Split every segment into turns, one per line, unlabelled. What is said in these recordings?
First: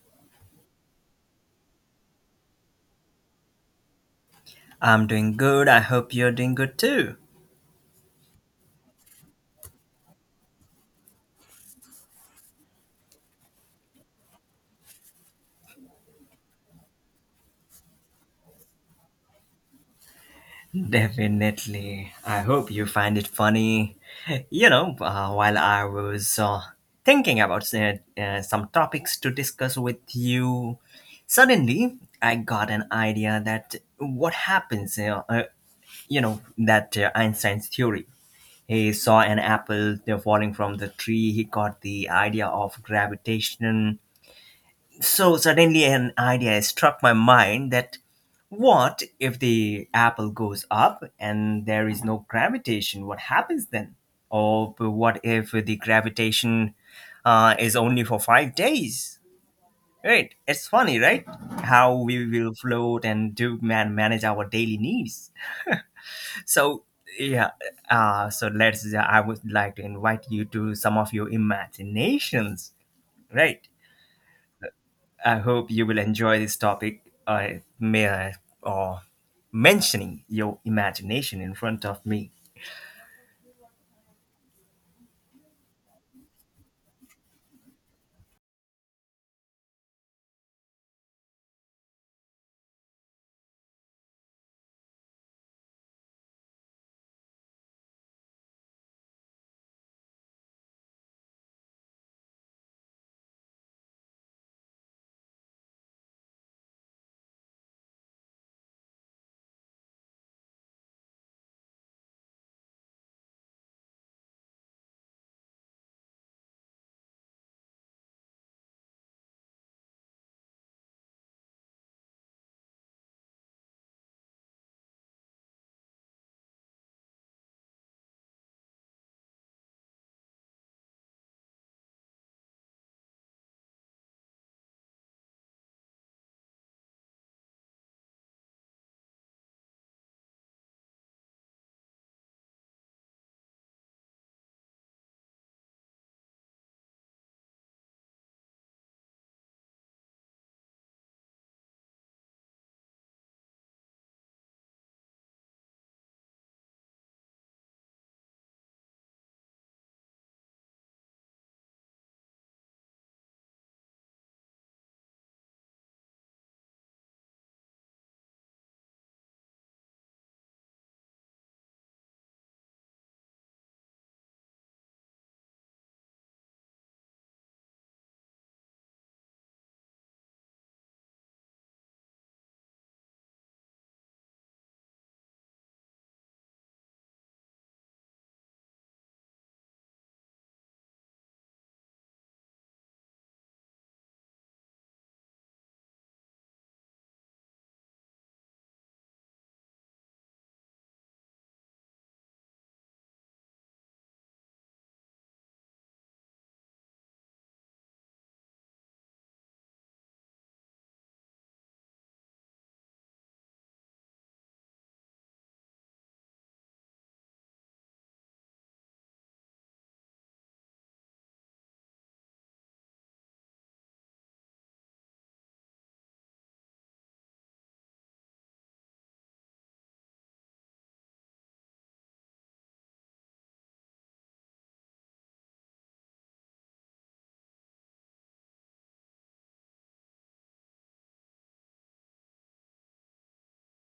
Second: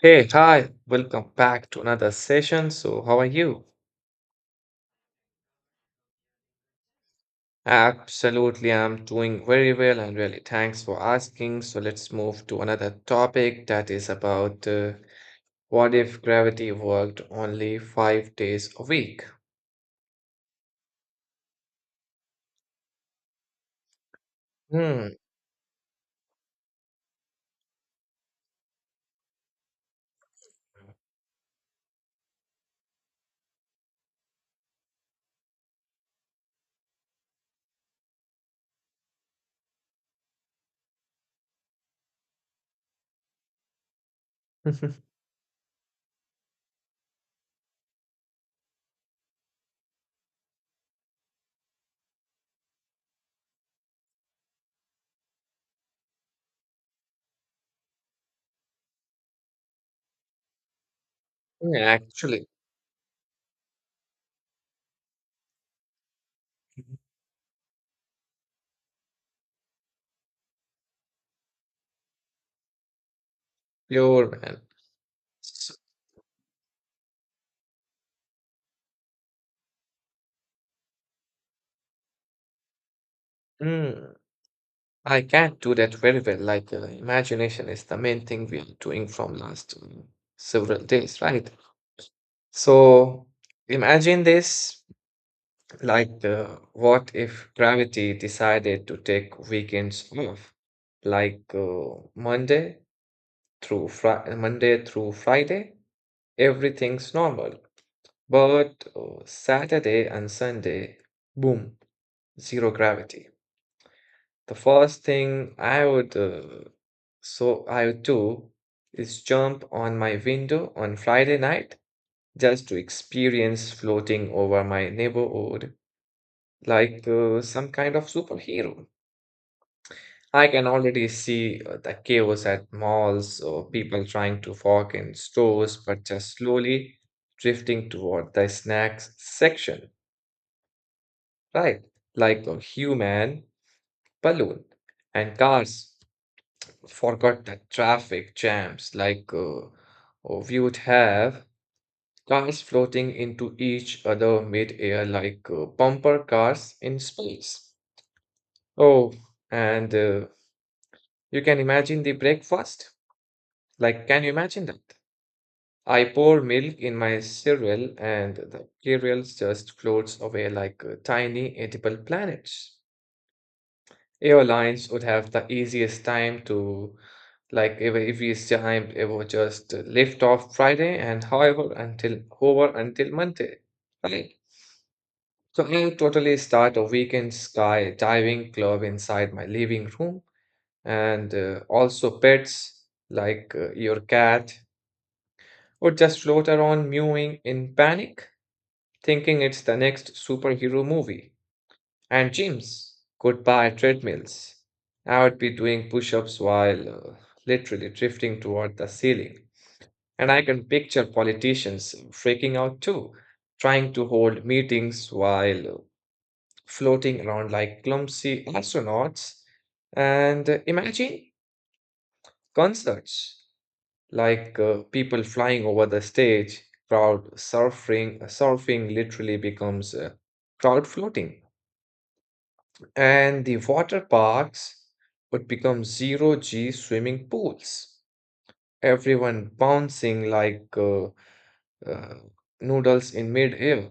Hey, hi, welcome back to another session. So, how are you?
I'm doing good. I hope you're doing good too.
Absolutely, I'm doing very well and really thanks for asking. So, let's move to another topic that is about what if gravity worked only 5 days a week?
Definitely. I hope you find it funny. You know,
Hmm,
while I was thinking about some topics to discuss with you, suddenly I got an idea that what happens, you know that Einstein's theory. He saw an apple falling from the tree. He got the idea of gravitation. So suddenly an idea struck my mind that what if the apple goes up and there is no gravitation? What happens then? Or what if the gravitation is only for 5 days? Right, it's funny, right?
yeah,
How we
actually,
will float and do man manage our daily needs? So yeah, so let's I would like to invite you to some of your imaginations, right?
pure man.
I hope
S-
you will enjoy this topic. I may I or mentioning your imagination in front of me.
mm, I can't do that very well. Imagination is the main thing we are doing from last several days, right? So, imagine this. Like, uh, what if gravity decided to take weekends off? Like uh, Monday through Fri Monday through Friday, everything's normal. But Saturday and Sunday, boom, zero gravity. The first thing I would so I would do is jump on my window on Friday night just to experience floating over my neighborhood like some kind of superhero. I can already see the chaos at malls or people trying to walk in stores but just slowly drifting toward the snacks section, right? Like a human balloon. And cars forgot the traffic jams like we would have cars floating into each other mid-air like bumper cars in space. Oh, and you can imagine the breakfast? Like, can you imagine that? I pour milk in my cereal and the cereals just floats away like tiny edible planets. Airlines would have the easiest time to, like, easiest time ever just lift off Friday and however until Monday, right? So I totally start a weekend skydiving club inside my living room and also pets like your cat would just float around mewing in panic, thinking it's the next superhero movie. And gyms, goodbye treadmills. I would be doing push ups while literally drifting toward the ceiling. And I can picture politicians freaking out too, trying to hold meetings while floating around like clumsy astronauts. And imagine concerts like people flying over the stage, crowd surfing, surfing literally becomes crowd floating. And the water parks would become zero G swimming pools, everyone bouncing like uh, noodles in midair.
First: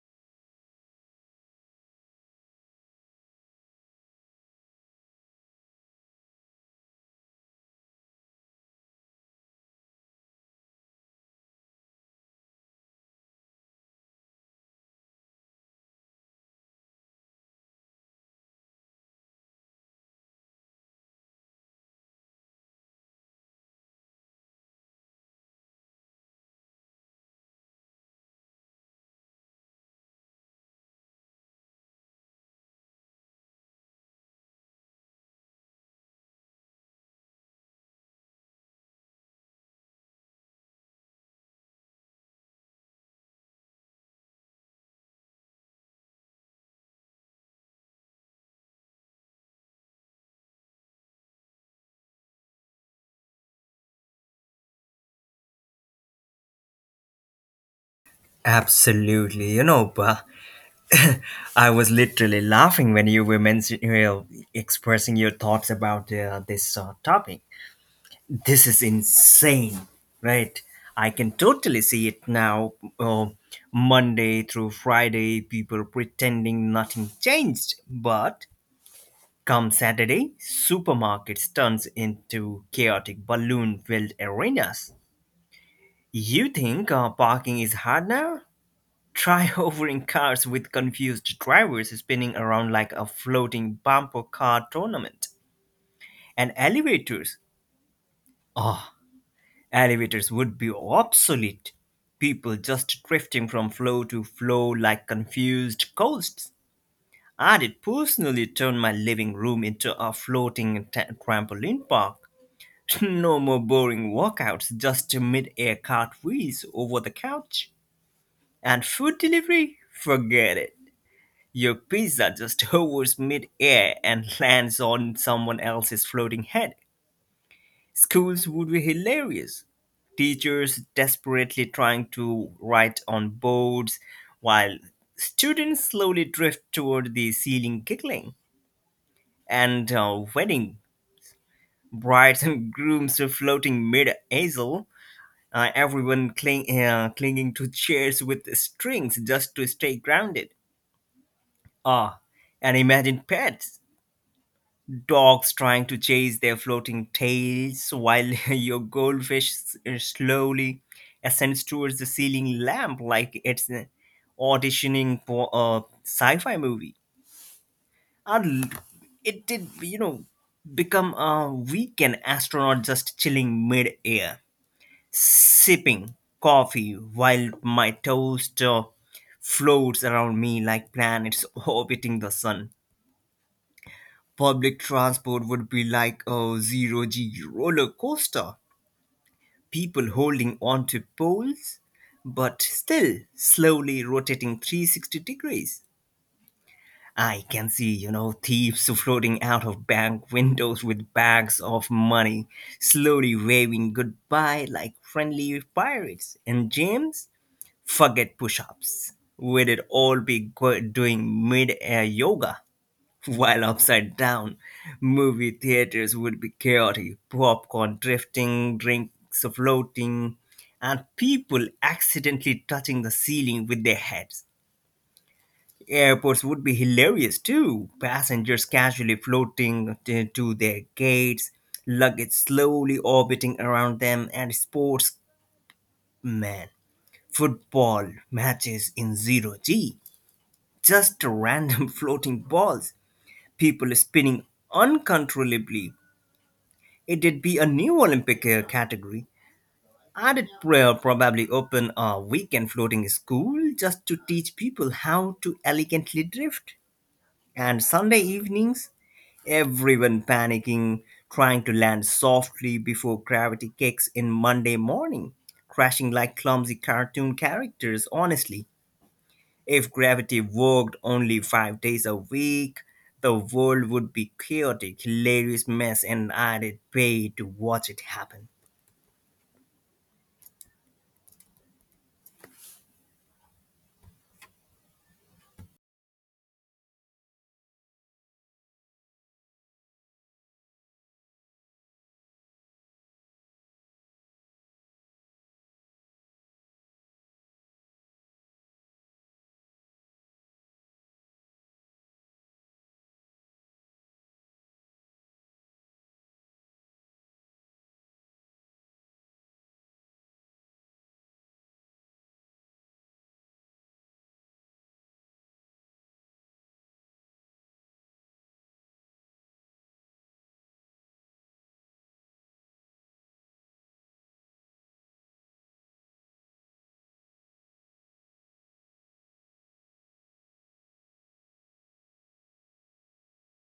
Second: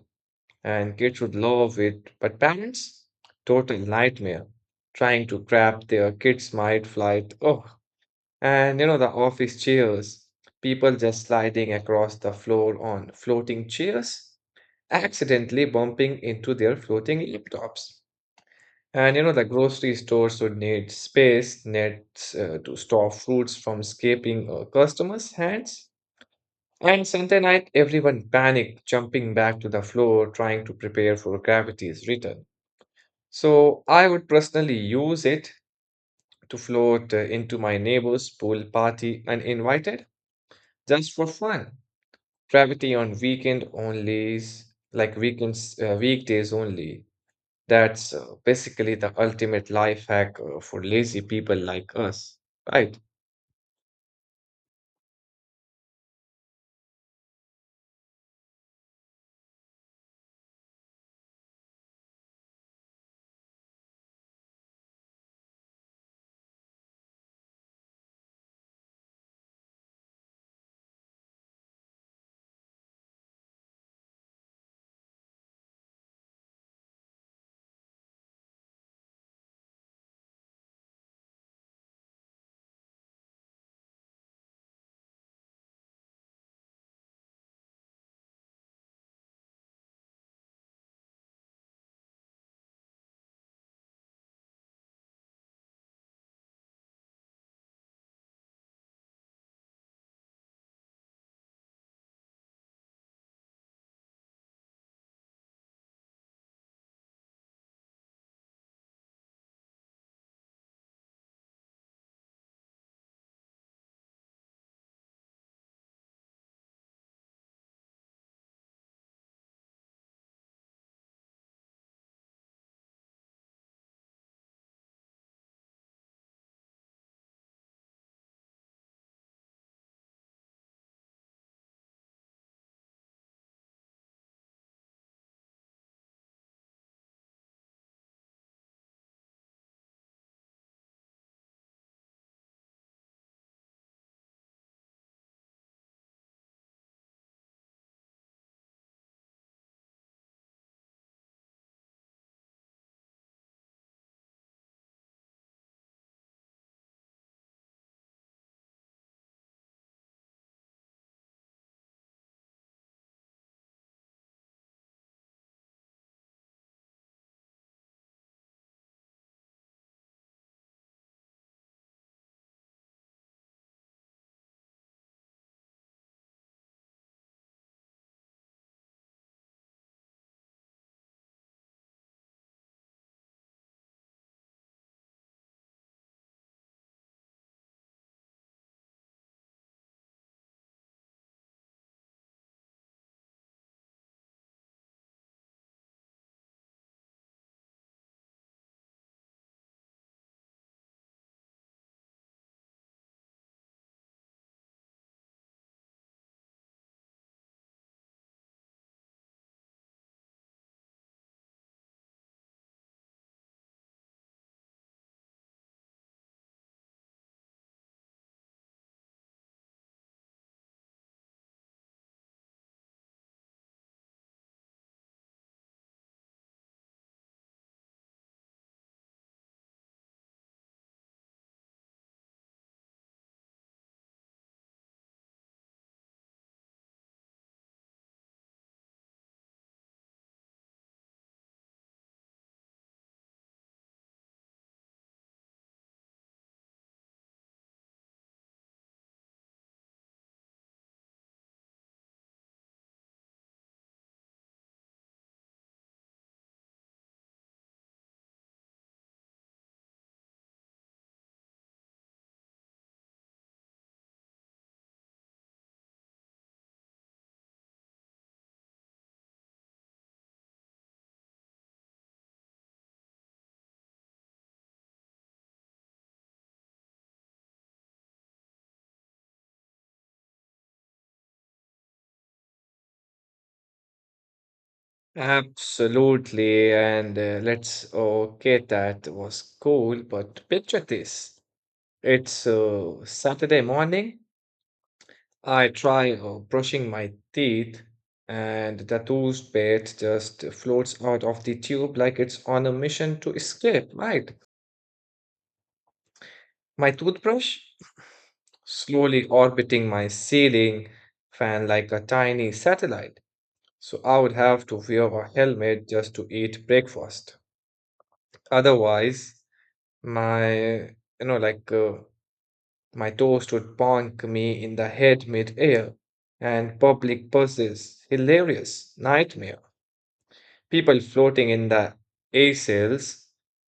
And kids would love it, but parents, total nightmare trying to grab their kids' might flight. Oh, and you know, the office chairs, people just sliding across the floor on floating chairs, accidentally bumping into their floating laptops. And you know, the grocery stores would need space nets to store fruits from escaping customers' hands. And Sunday night, everyone panicked, jumping back to the floor, trying to prepare for gravity's return. So I would personally use it to float into my neighbor's pool party uninvited, just for fun. Gravity on weekend only, like weekends, weekdays only. That's basically the ultimate life hack for lazy people like us, right?
Absolutely, you know, but I was literally laughing when you were mentioning, you know, expressing your thoughts about this topic. This is insane, right? I can totally see it now. Uh, Monday through Friday, people pretending nothing changed, but come Saturday, supermarkets turns into chaotic balloon-filled arenas. You think parking is hard now? Try hovering cars with confused drivers spinning around like a floating bumper car tournament. And elevators. Ah, elevators would be obsolete. People just drifting from floor to floor like confused ghosts. I did personally turn my living room into a floating trampoline park. No more boring walkouts, just mid-air cartwheels over the couch. And food delivery? Forget it. Your pizza just hovers mid-air and lands on someone else's floating head. Schools would be hilarious. Teachers desperately trying to write on boards while students slowly drift toward the ceiling giggling. And wedding brides and grooms are floating mid-aisle, everyone clinging to chairs with strings just to stay grounded. Ah, and imagine pets, dogs trying to chase their floating tails while your goldfish slowly ascends towards the ceiling lamp like it's auditioning for a sci-fi movie. And it did, you know, become a weekend astronaut just chilling mid-air, sipping coffee while my toaster floats around me like planets orbiting the sun. Public transport would be like a zero G roller coaster. People holding onto poles, but still slowly rotating 360 degrees. I can see, you know, thieves floating out of bank windows with bags of money, slowly waving goodbye like friendly pirates. And James, forget push ups. We did all be go- doing mid air yoga while upside down. Movie theaters would be chaotic, popcorn drifting, drinks floating, and people accidentally touching the ceiling with their heads. Airports would be hilarious too. Passengers casually floating to their gates, luggage slowly orbiting around them, and sportsmen football matches in zero G, just random floating balls, people spinning uncontrollably. It'd be a new Olympic category. I'd probably open a weekend floating school just to teach people how to elegantly drift. And Sunday evenings, everyone panicking, trying to land softly before gravity kicks in Monday morning, crashing like clumsy cartoon characters, honestly. If gravity worked only 5 days a week, the world would be chaotic, hilarious mess, and I'd pay to watch it happen.
Absolutely. Okay, that was cool, but picture this. It's Saturday morning. I try brushing my teeth, and the toothpaste just floats out of the tube like it's on a mission to escape, right? My toothbrush slowly orbiting my ceiling fan like a tiny satellite. So I would have to wear a helmet just to eat breakfast. Otherwise, my, you know, like my toast would bonk me in the head mid-air. And public buses, hilarious nightmare. People floating in the air sails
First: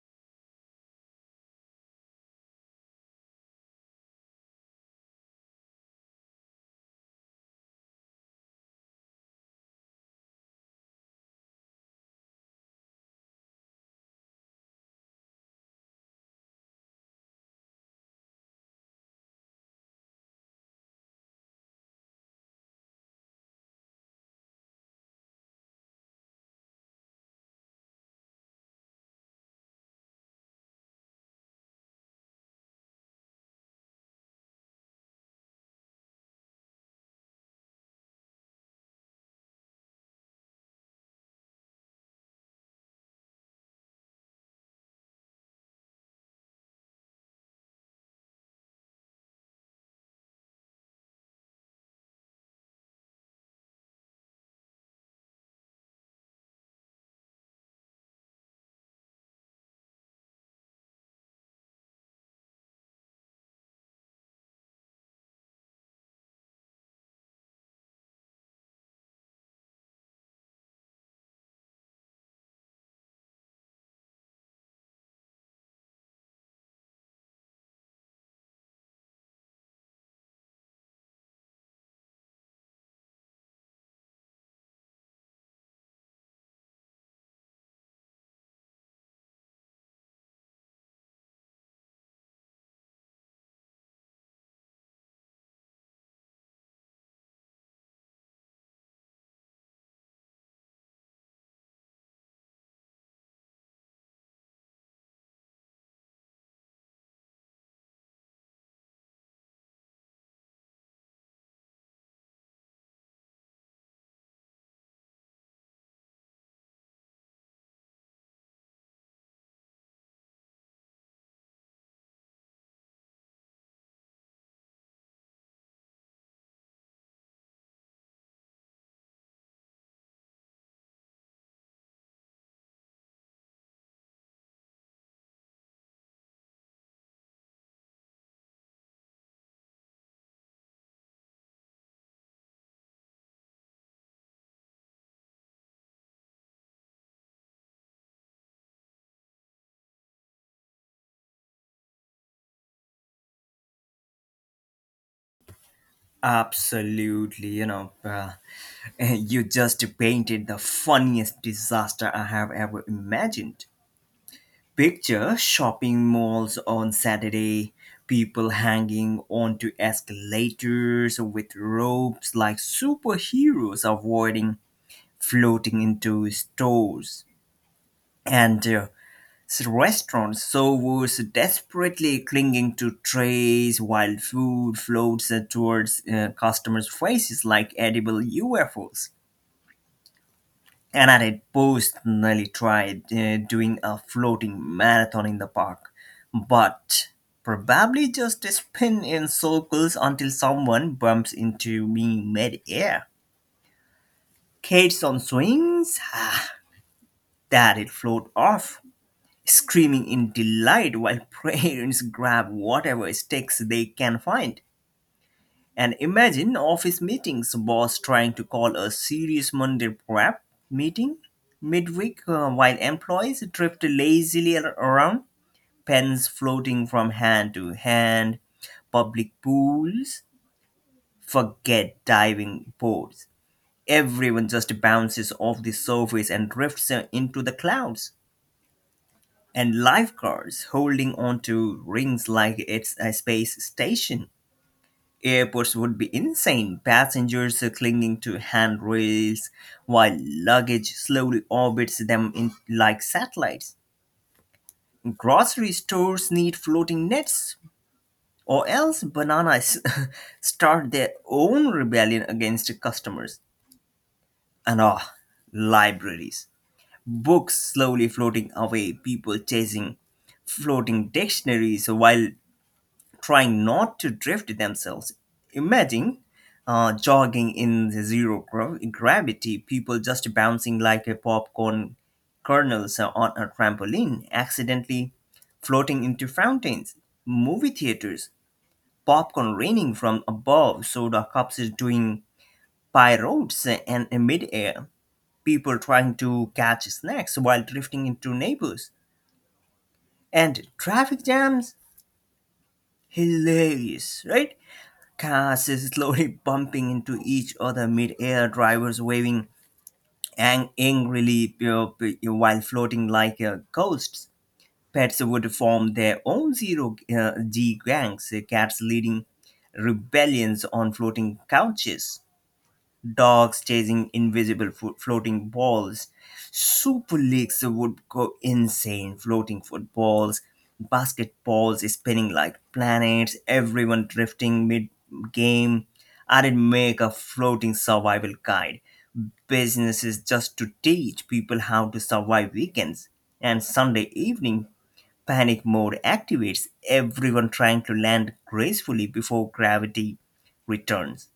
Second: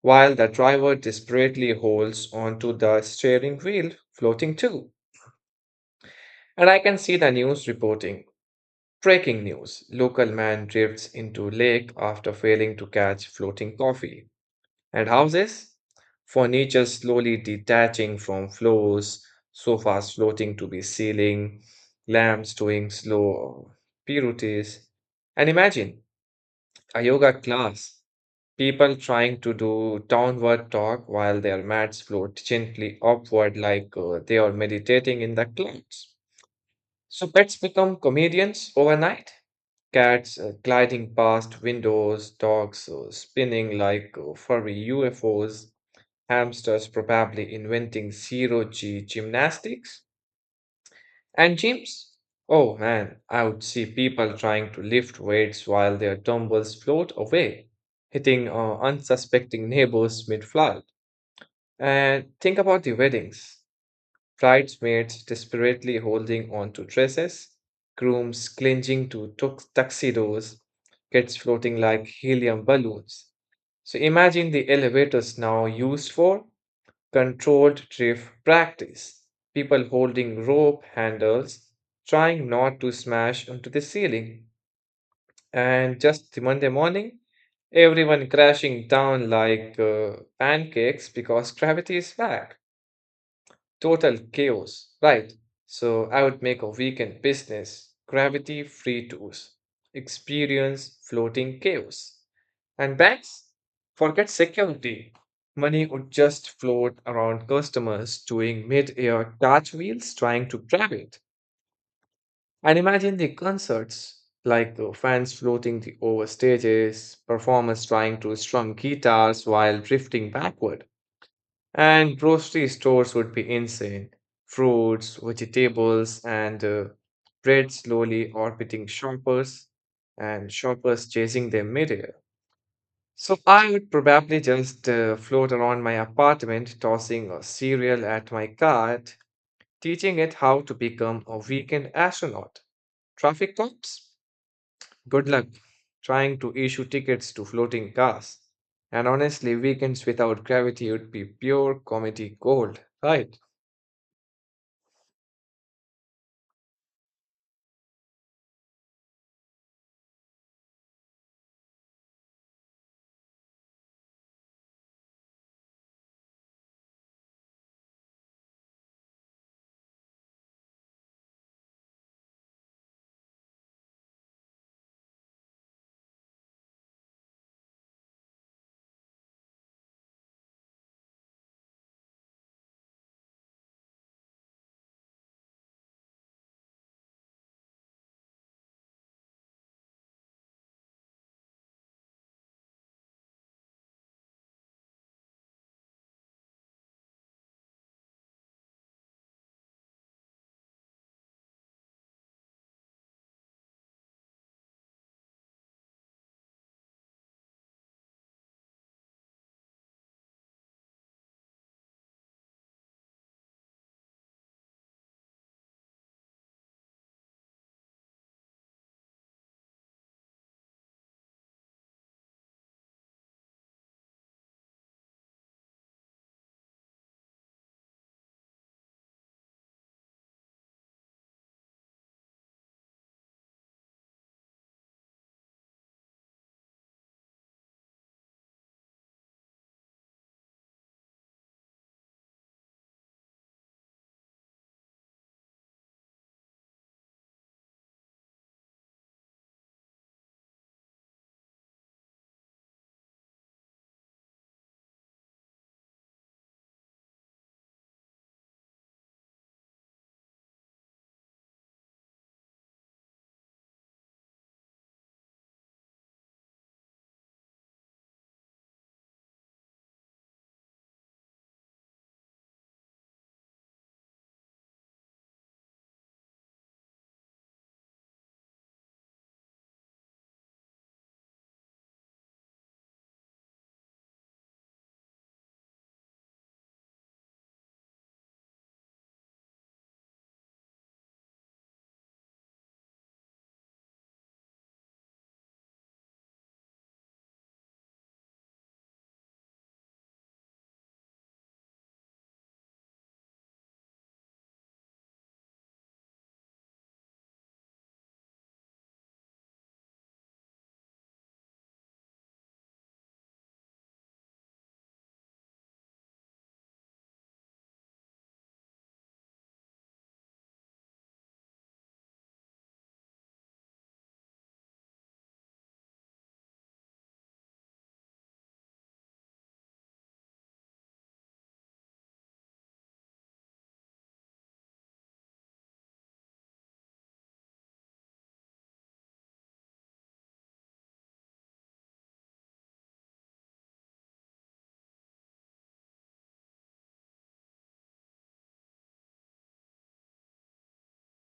while the driver desperately holds onto the steering wheel, floating too. And I can see the news reporting. Breaking news. Local man drifts into lake after failing to catch floating coffee. And houses? Furniture slowly detaching from floors, sofas floating to the ceiling, lamps doing slow pirouettes. And imagine a yoga class, people trying to do downward dog while their mats float gently upward like they are meditating in the clouds. So pets become comedians overnight, cats gliding past windows, dogs spinning like furry UFOs, hamsters probably inventing zero G gymnastics and gyms. Oh man, I would see people trying to lift weights while their dumbbells float away, hitting unsuspecting neighbors mid flight. And think about the weddings, bridesmaids desperately holding on to dresses, grooms clinging to tuxedos, kids floating like helium balloons. So imagine the elevators now used for controlled drift practice. People holding rope handles, trying not to smash into the ceiling. And just the Monday morning, everyone crashing down like pancakes because gravity is back. Total chaos, right? So I would make a weekend business, gravity free tours, experience floating chaos. And banks, forget security. Money would just float around customers doing mid-air cartwheels trying to grab it. And imagine the concerts, like the fans floating the over stages, performers trying to strum guitars while drifting backward. And grocery stores would be insane. Fruits, vegetables, and bread slowly orbiting shoppers and shoppers chasing them midair. So I would probably just float around my apartment, tossing a cereal at my cart, teaching it how to become a weekend astronaut. Traffic cops? Good luck trying to issue tickets to floating cars. And honestly, weekends without gravity would be pure comedy gold, right?
Absolutely, you just painted the funniest disaster I have ever imagined. Picture shopping malls on Saturday, people hanging onto escalators with ropes like superheroes avoiding floating into stores, and restaurants, so was desperately clinging to trays while food floats towards customers' faces like edible UFOs. And I had personally tried doing a floating marathon in the park, but probably just spin in circles until someone bumps into me mid-air. Kids on swings, that it float off screaming in delight while parents grab whatever sticks they can find. And imagine office meetings, boss trying to call a serious Monday prep meeting midweek while employees drift lazily around, pens floating from hand to hand, public pools, forget diving boards. Everyone just bounces off the surface and drifts into the clouds, and lifeguards holding onto rings like it's a space station. Airports would be insane, passengers clinging to handrails while luggage slowly orbits them in like satellites. Grocery stores need floating nets, or else bananas start their own rebellion against customers. And ah, libraries. Books slowly floating away, people chasing floating dictionaries while trying not to drift themselves. Imagine jogging in the gravity, people just bouncing like a popcorn kernels on a trampoline, accidentally floating into fountains, movie theaters, popcorn raining from above, soda cups doing pirouettes, and in midair, people trying to catch snacks while drifting into neighbors, and traffic jams. Hilarious, right? Cars slowly bumping into each other mid-air, drivers waving angrily while floating like ghosts. Pets would form their own zero-G gangs, cats leading rebellions on floating couches, dogs chasing invisible floating balls. Super leagues would go insane, floating footballs, basketballs spinning like planets, everyone drifting mid game. I'd make a floating survival guide. Businesses just to teach people how to survive weekends. And Sunday evening, panic mode activates, everyone trying to land gracefully before gravity returns,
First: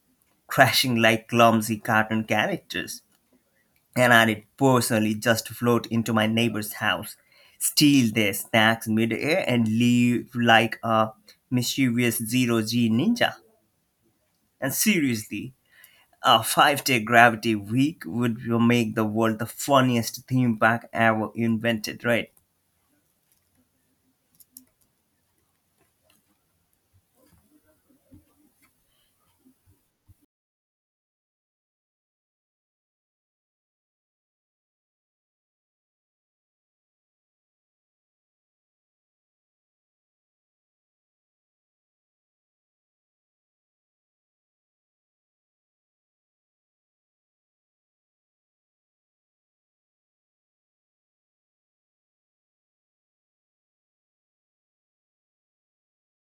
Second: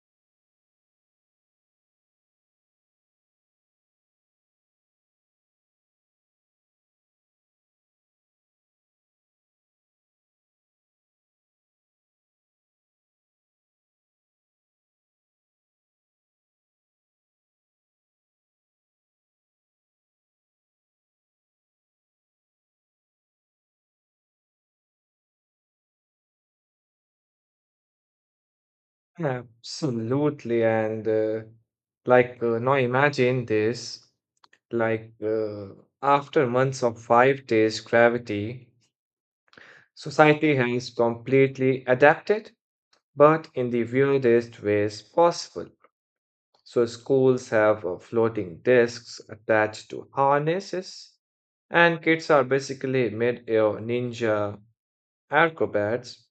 crashing like clumsy cartoon characters. And I did personally just float into my neighbor's house, steal their snacks midair, and leave like a mischievous zero G ninja. And seriously, a 5 day gravity week would make the world the funniest theme park ever invented, right?
Absolutely. Now imagine this, like, uh, after months of 5 days gravity, society has completely adapted, but in the weirdest ways possible. So, schools have floating discs attached to harnesses, and kids are basically mid-air ninja acrobats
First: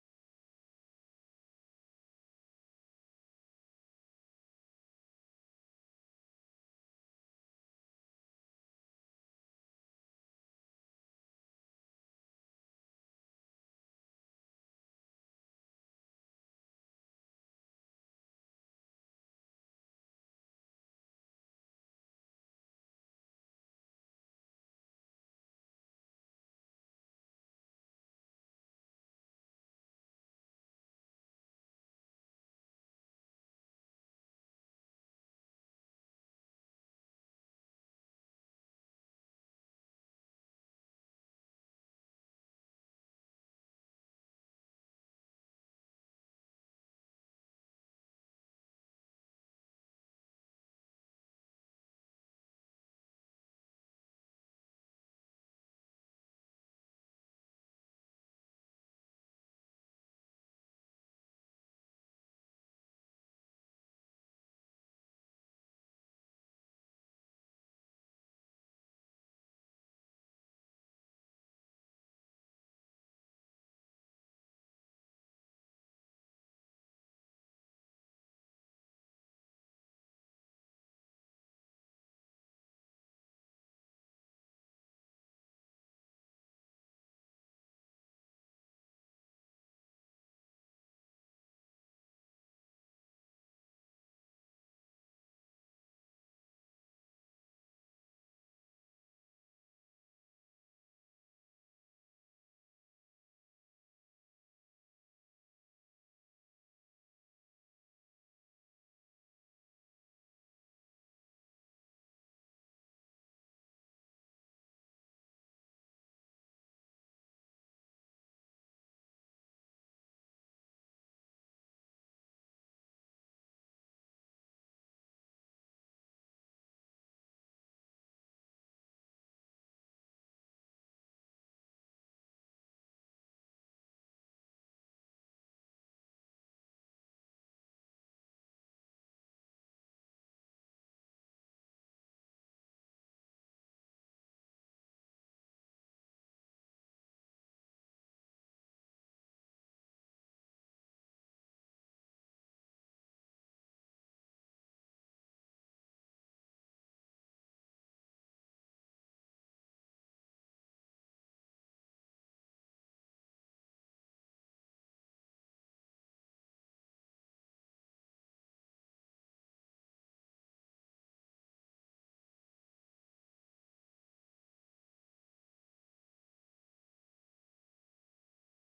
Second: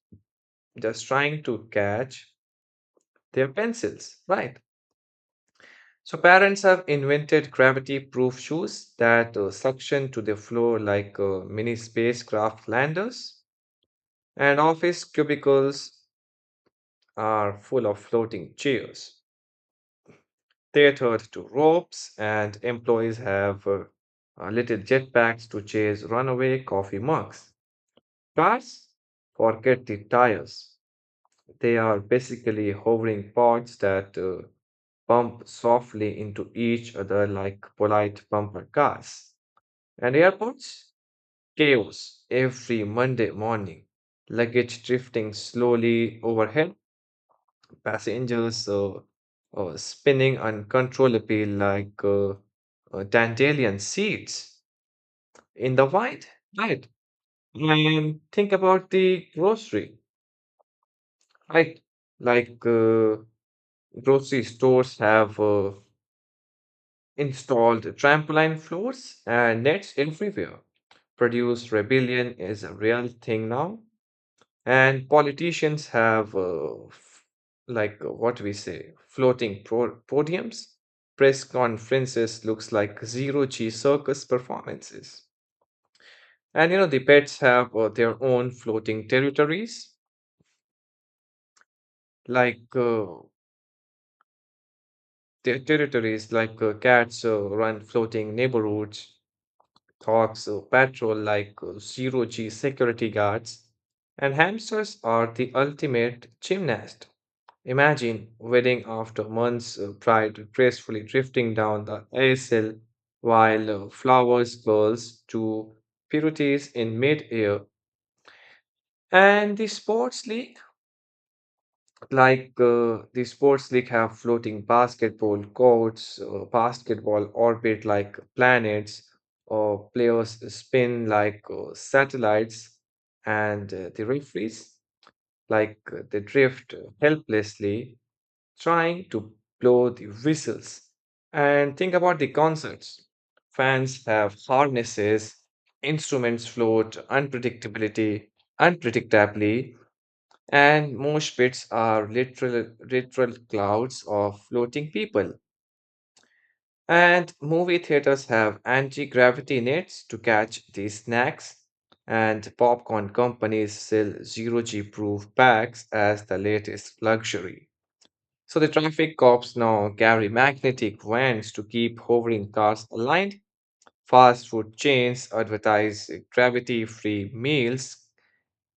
just trying to catch their pencils, right? So parents have invented gravity-proof shoes that suction to the floor like mini spacecraft landers, and office cubicles are full of floating chairs tethered to ropes, and employees have little jetpacks to chase runaway coffee mugs. Cars? Forget the tires. They are basically hovering pods that bump softly into each other like polite bumper cars. And airports? Chaos every Monday morning. Luggage drifting slowly overhead, passengers spinning uncontrollably like dandelion seeds in the wind. Right. And think about the grocery, right? Like uh, grocery stores have installed trampoline floors and nets everywhere. Produce rebellion is a real thing now. And politicians have, what we say, floating podiums. Press conferences looks like zero G circus performances. And you know the pets have their own floating territories, like their territories like cats run floating neighborhoods, dogs patrol like zero G security guards, and hamsters are the ultimate gymnast. Imagine wedding after months of pride gracefully drifting down the aisle while flowers curls to purities in mid-air. And the sports league, the sports league have floating basketball courts, basketball orbit like planets, or players spin like satellites, and the referees they drift helplessly trying to blow the whistles. And think about the concerts. Fans have harnesses, instruments float unpredictably, and mosh pits are literal clouds of floating people. And movie theaters have anti-gravity nets to catch the snacks, and popcorn companies sell zero G proof bags as the latest luxury. So the traffic cops now carry magnetic vans to keep hovering cars aligned. Fast food chains advertise gravity-free meals.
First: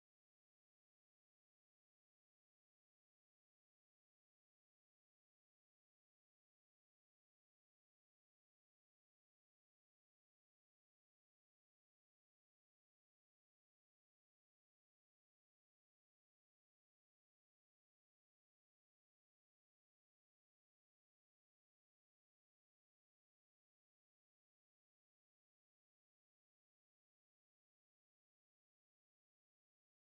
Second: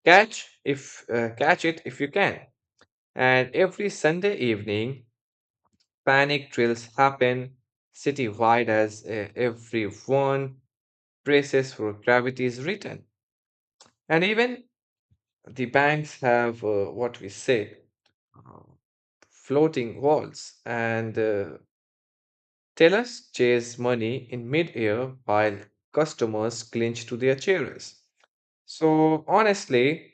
Catch it if you can. And every Sunday evening, panic drills happen citywide as everyone braces for gravity's return. And even the banks have what we say uh, floating walls and tellers chase money in midair while customers clinch to their chairs. So, honestly,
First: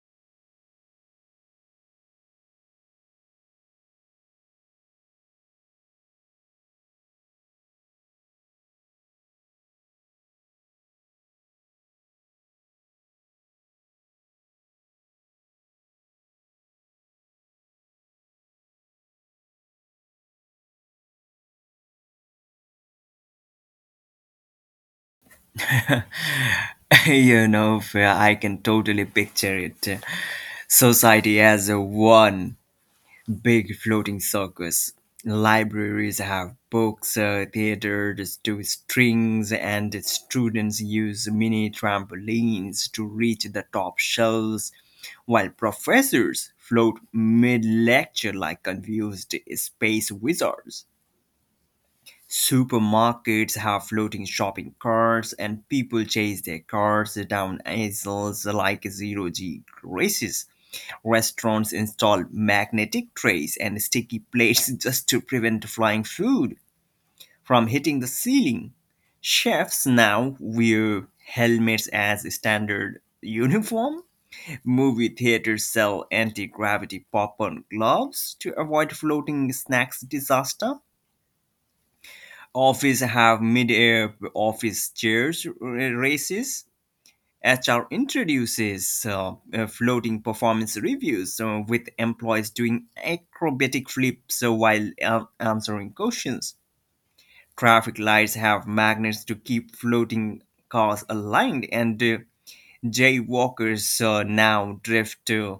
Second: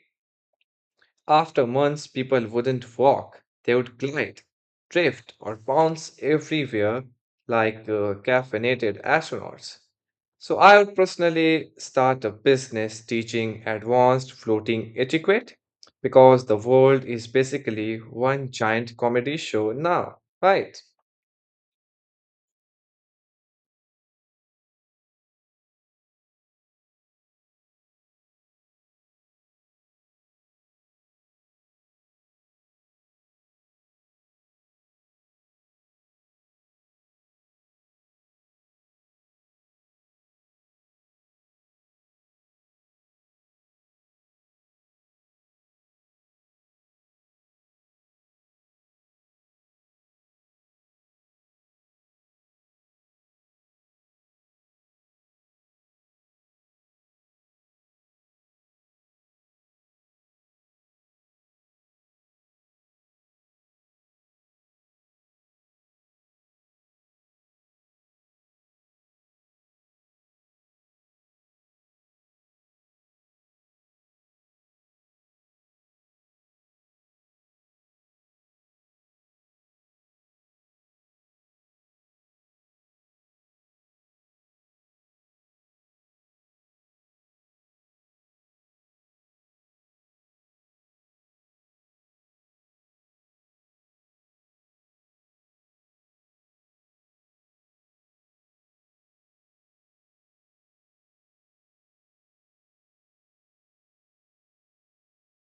after months, people wouldn't walk, they would glide, drift, or bounce everywhere like caffeinated astronauts. So, I would personally start a business teaching advanced floating etiquette because the world is basically one giant comedy show now, right?
You know, fair, I can totally picture it. Society as a one big floating circus. Libraries have books, theaters do strings, and students use mini trampolines to reach the top shelves, while professors float mid lecture like confused space wizards. Supermarkets have floating shopping carts, and people chase their carts down aisles like zero G graces. Restaurants installed magnetic trays and sticky plates just to prevent flying food from hitting the ceiling. Chefs now wear helmets as standard uniform. Movie theaters sell anti gravity popcorn gloves to avoid floating snacks disaster. Offices have mid air office chairs races. HR introduces floating performance reviews with employees doing acrobatic flips while answering questions. Traffic lights have magnets to keep floating cars aligned, and jaywalkers now drift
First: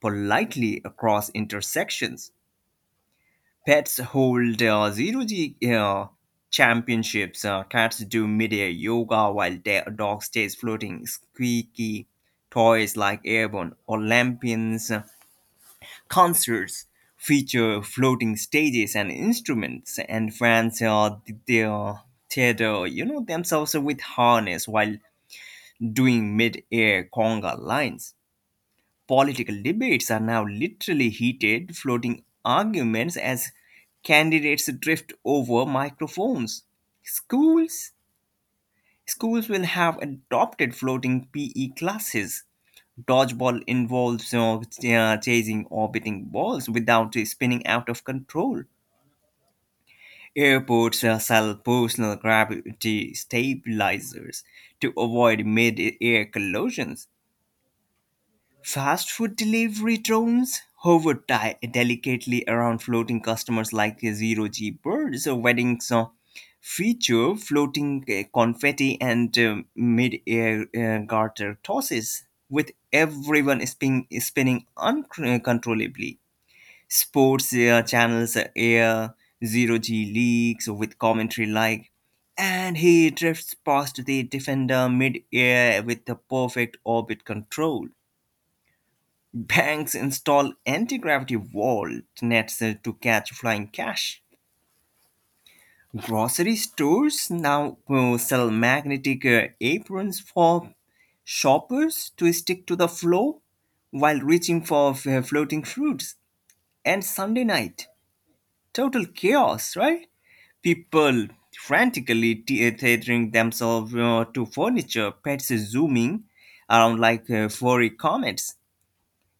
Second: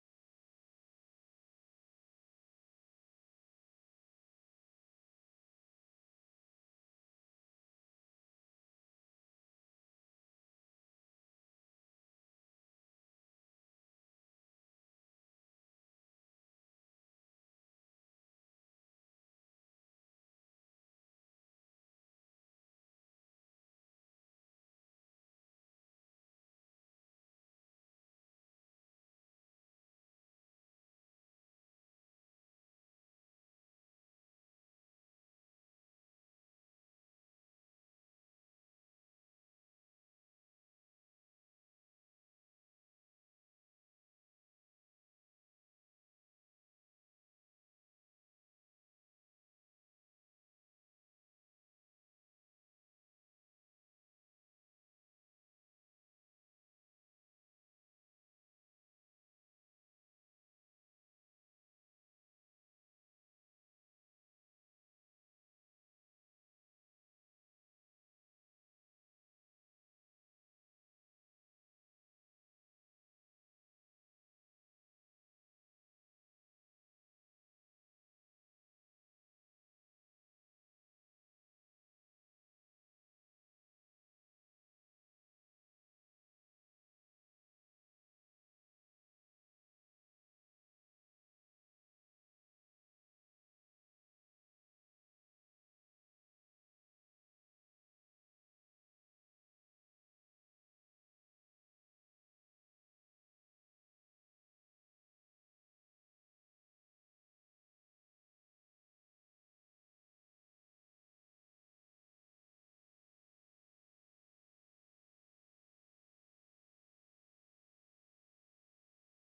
politely across intersections. Pets hold zero G championships. Cats do midair yoga while dog stays floating. Squeaky toys like airborne Olympians, concerts feature floating stages and instruments. And fans th- they theater, you know, themselves with harness while doing mid-air conga lines. Political debates are now literally heated, floating arguments as candidates drift over microphones. Schools schools will have adopted floating PE classes. Dodgeball involves you chasing orbiting balls without spinning out of control. Airports sell personal gravity stabilizers to avoid mid-air collisions. Fast food delivery drones hover delicately around floating customers like zero G birds. So weddings feature floating confetti and mid air garter tosses, with everyone spinning uncontrollably. Sports channels air zero G leagues with commentary like, and he drifts past the defender mid air with the perfect orbit control. Banks install anti-gravity wall nets to catch flying cash. Grocery stores now sell magnetic aprons for shoppers to stick to the floor while reaching for floating fruits. And Sunday night, total chaos, right? People frantically tethering themselves to furniture, pets zooming around like furry comets,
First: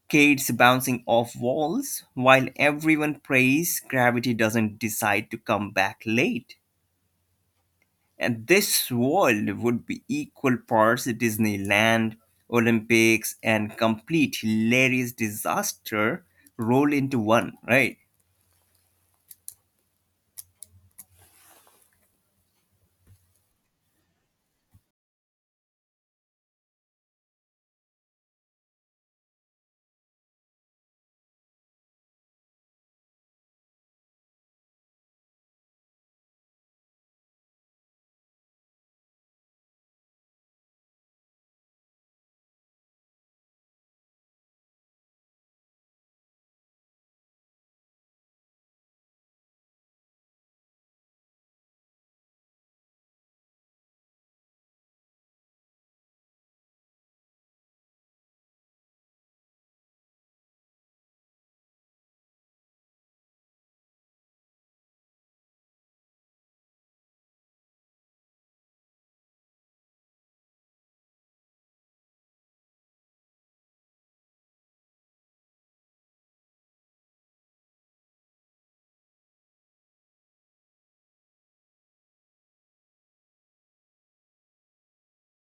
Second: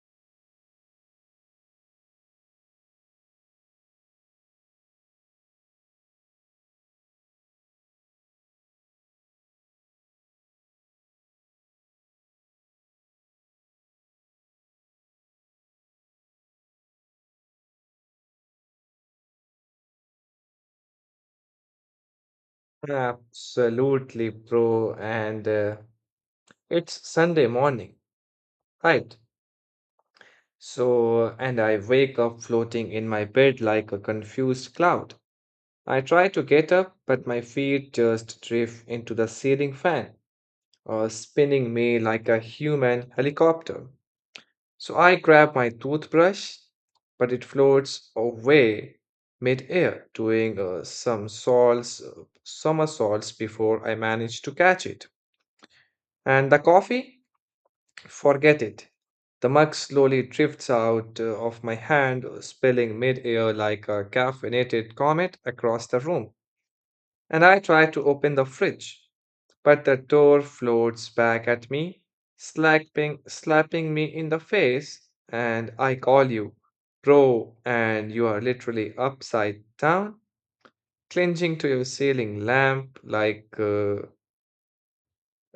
kids bouncing off walls while everyone prays gravity doesn't decide to come back late. And this world would be equal parts Disneyland, Olympics, and complete hilarious disaster roll into one, right?
Absolutely, bro. And it's Sunday morning, right? So, and I wake up floating in my bed like a confused cloud. I try to get up, but my feet just drift into the ceiling fan, spinning me like a human helicopter. So I grab my toothbrush, but it floats away mid-air, doing somersaults before I manage to catch it. And the coffee? Forget it. The mug slowly drifts out of my hand, spilling midair like a caffeinated comet across the room. And I try to open the fridge, but the door floats back at me, slapping me in the face, and I call you, bro, and you are literally upside down, clinging to your ceiling lamp like uh,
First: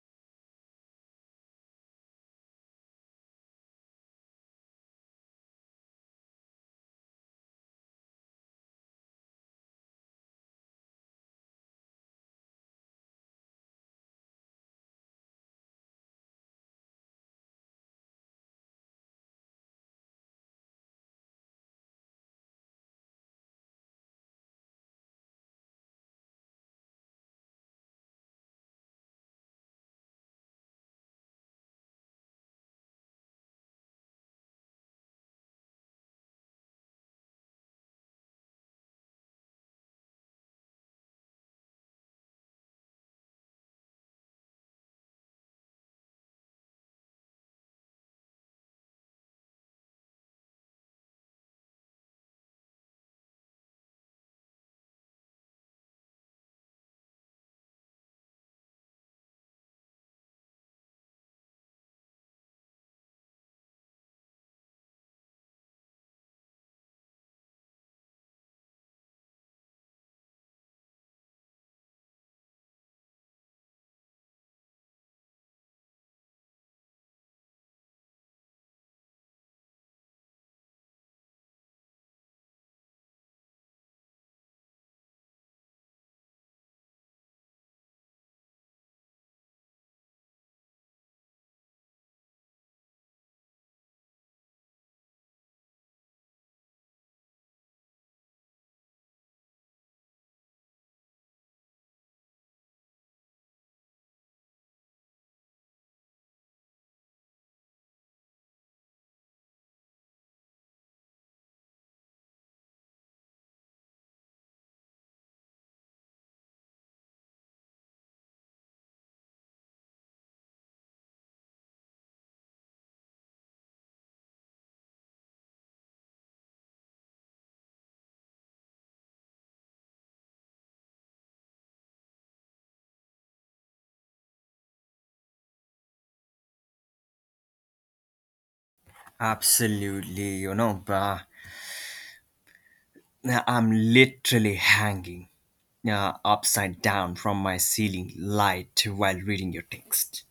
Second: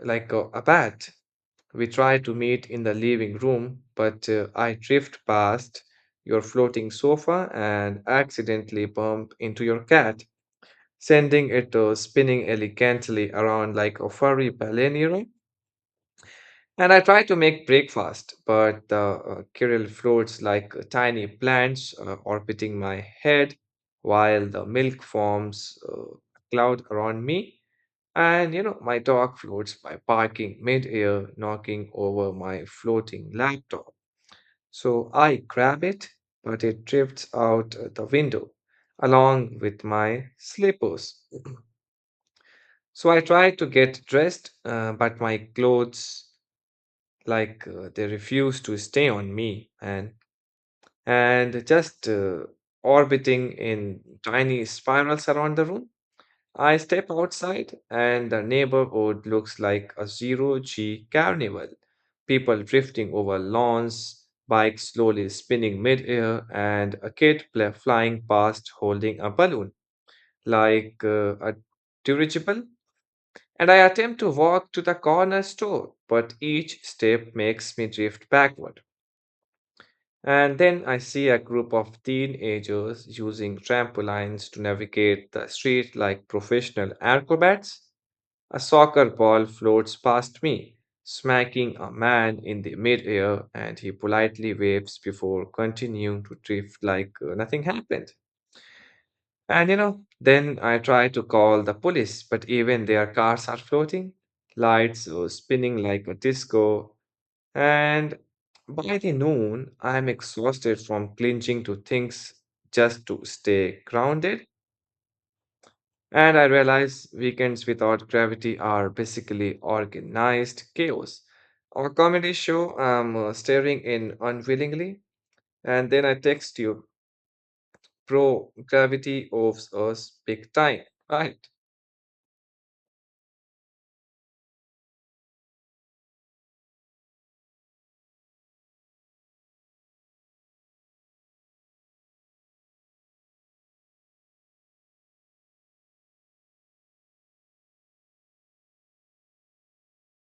like a, a bat. We try to meet in the living room, but I drift past your floating sofa and accidentally bump into your cat, sending it spinning elegantly around like a furry ballerina. And I try to make breakfast, but the Kirill floats like tiny plants orbiting my head while the milk forms a cloud around me. And you know, my dog floats by barking mid-air, knocking over my floating laptop. So I grab it, but it drifts out the window along with my slippers. So I try to get dressed, but my clothes, they refuse to stay on me, and just orbiting in tiny spirals around the room. I step outside and the neighborhood looks like a zero G carnival. People drifting over lawns, bikes slowly spinning midair, and a kid flying past holding a balloon like a dirigible. And I attempt to walk to the corner store, but each step makes me drift backward. And then I see a group of teenagers using trampolines to navigate the street like professional acrobats. A soccer ball floats past me, smacking a man in the midair, and he politely waves before continuing to drift like nothing happened. And you know, then I try to call the police, but even their cars are floating, lights spinning like a disco, and by the noon, I'm exhausted from clinging to things just to stay grounded. And I realize weekends without gravity are basically organized chaos. On a comedy show, I'm staring in unwillingly, and then I text you, bro, gravity owes us big time, right?
Absolutely, you know, bruh. Now I'm literally hanging upside down from my ceiling light while reading your text.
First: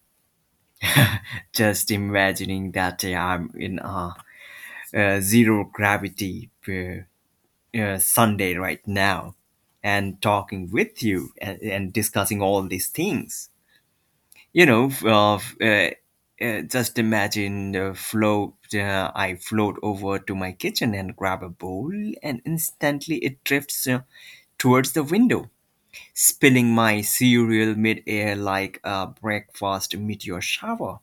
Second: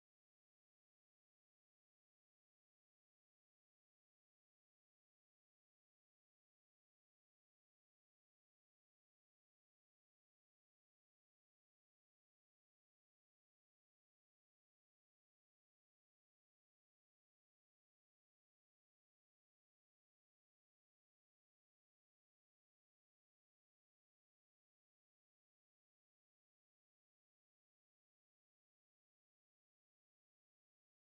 Just imagining that I'm in a zero gravity Sunday right now and talking with you and discussing all these things. You know, just imagine the float. I float over to my kitchen and grab a bowl, and instantly it drifts towards the window, spilling my cereal midair like a breakfast meteor shower.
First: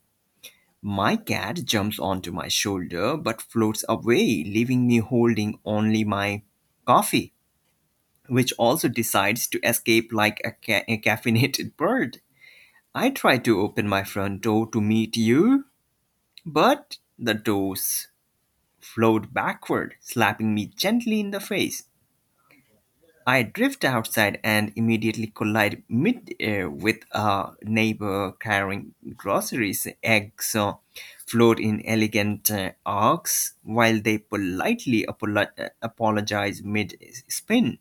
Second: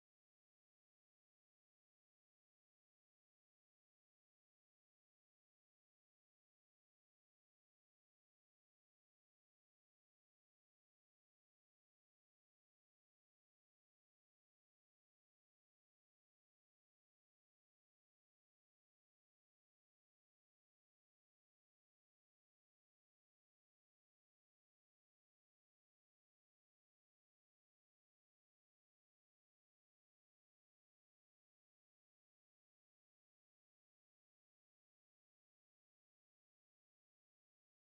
My cat jumps onto my shoulder but floats away, leaving me holding only my coffee, which also decides to escape like a caffeinated bird. I try to open my front door to meet you, but the doors flowed backward, slapping me gently in the face. I drift outside and immediately collide mid-air with a neighbor carrying groceries. Eggs float in elegant arcs while they apologize mid-spin.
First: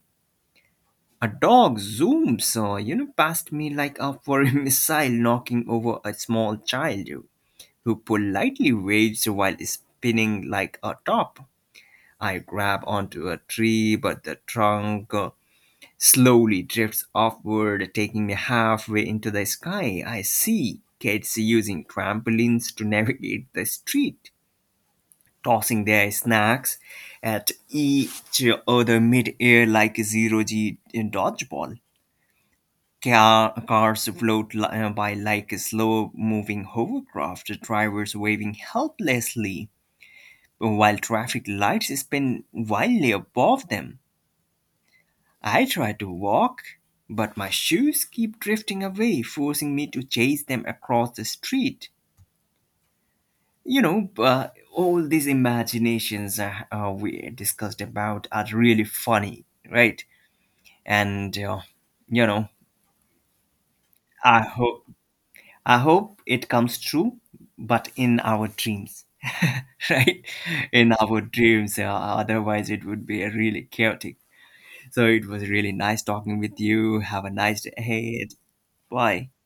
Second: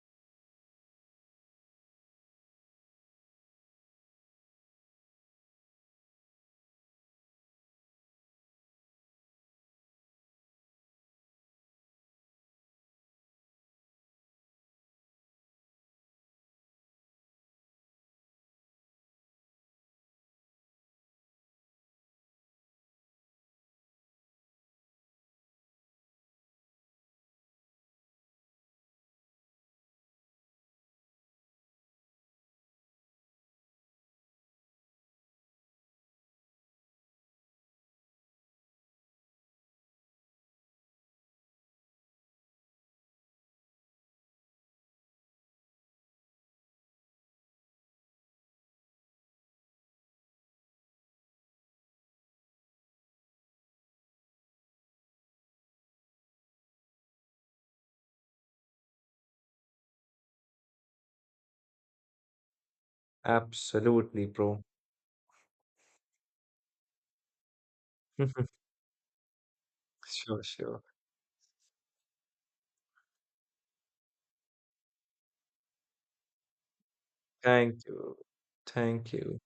A dog zooms, you know, past me like a foreign missile, knocking over a small child who politely waves while spinning like a top. I grab onto a tree, but the trunk slowly drifts upward, taking me halfway into the sky. I see kids using trampolines to navigate the street, tossing their snacks at each other mid-air like a zero-g in dodgeball. Cars float by like a slow-moving hovercraft, drivers waving helplessly while traffic lights spin wildly above them. I try to walk, but my shoes keep drifting away, forcing me to chase them across the street. You know, all these imaginations we discussed about are really funny, right? And you know,
Absolutely,
I
bro.
hope I hope it comes true, but in our dreams, right?
Sure, sure.
In our dreams. Otherwise, it would be really chaotic. So it was really nice talking with you. Have a nice day
Thank you.
ahead.
Thank
Bye.
you.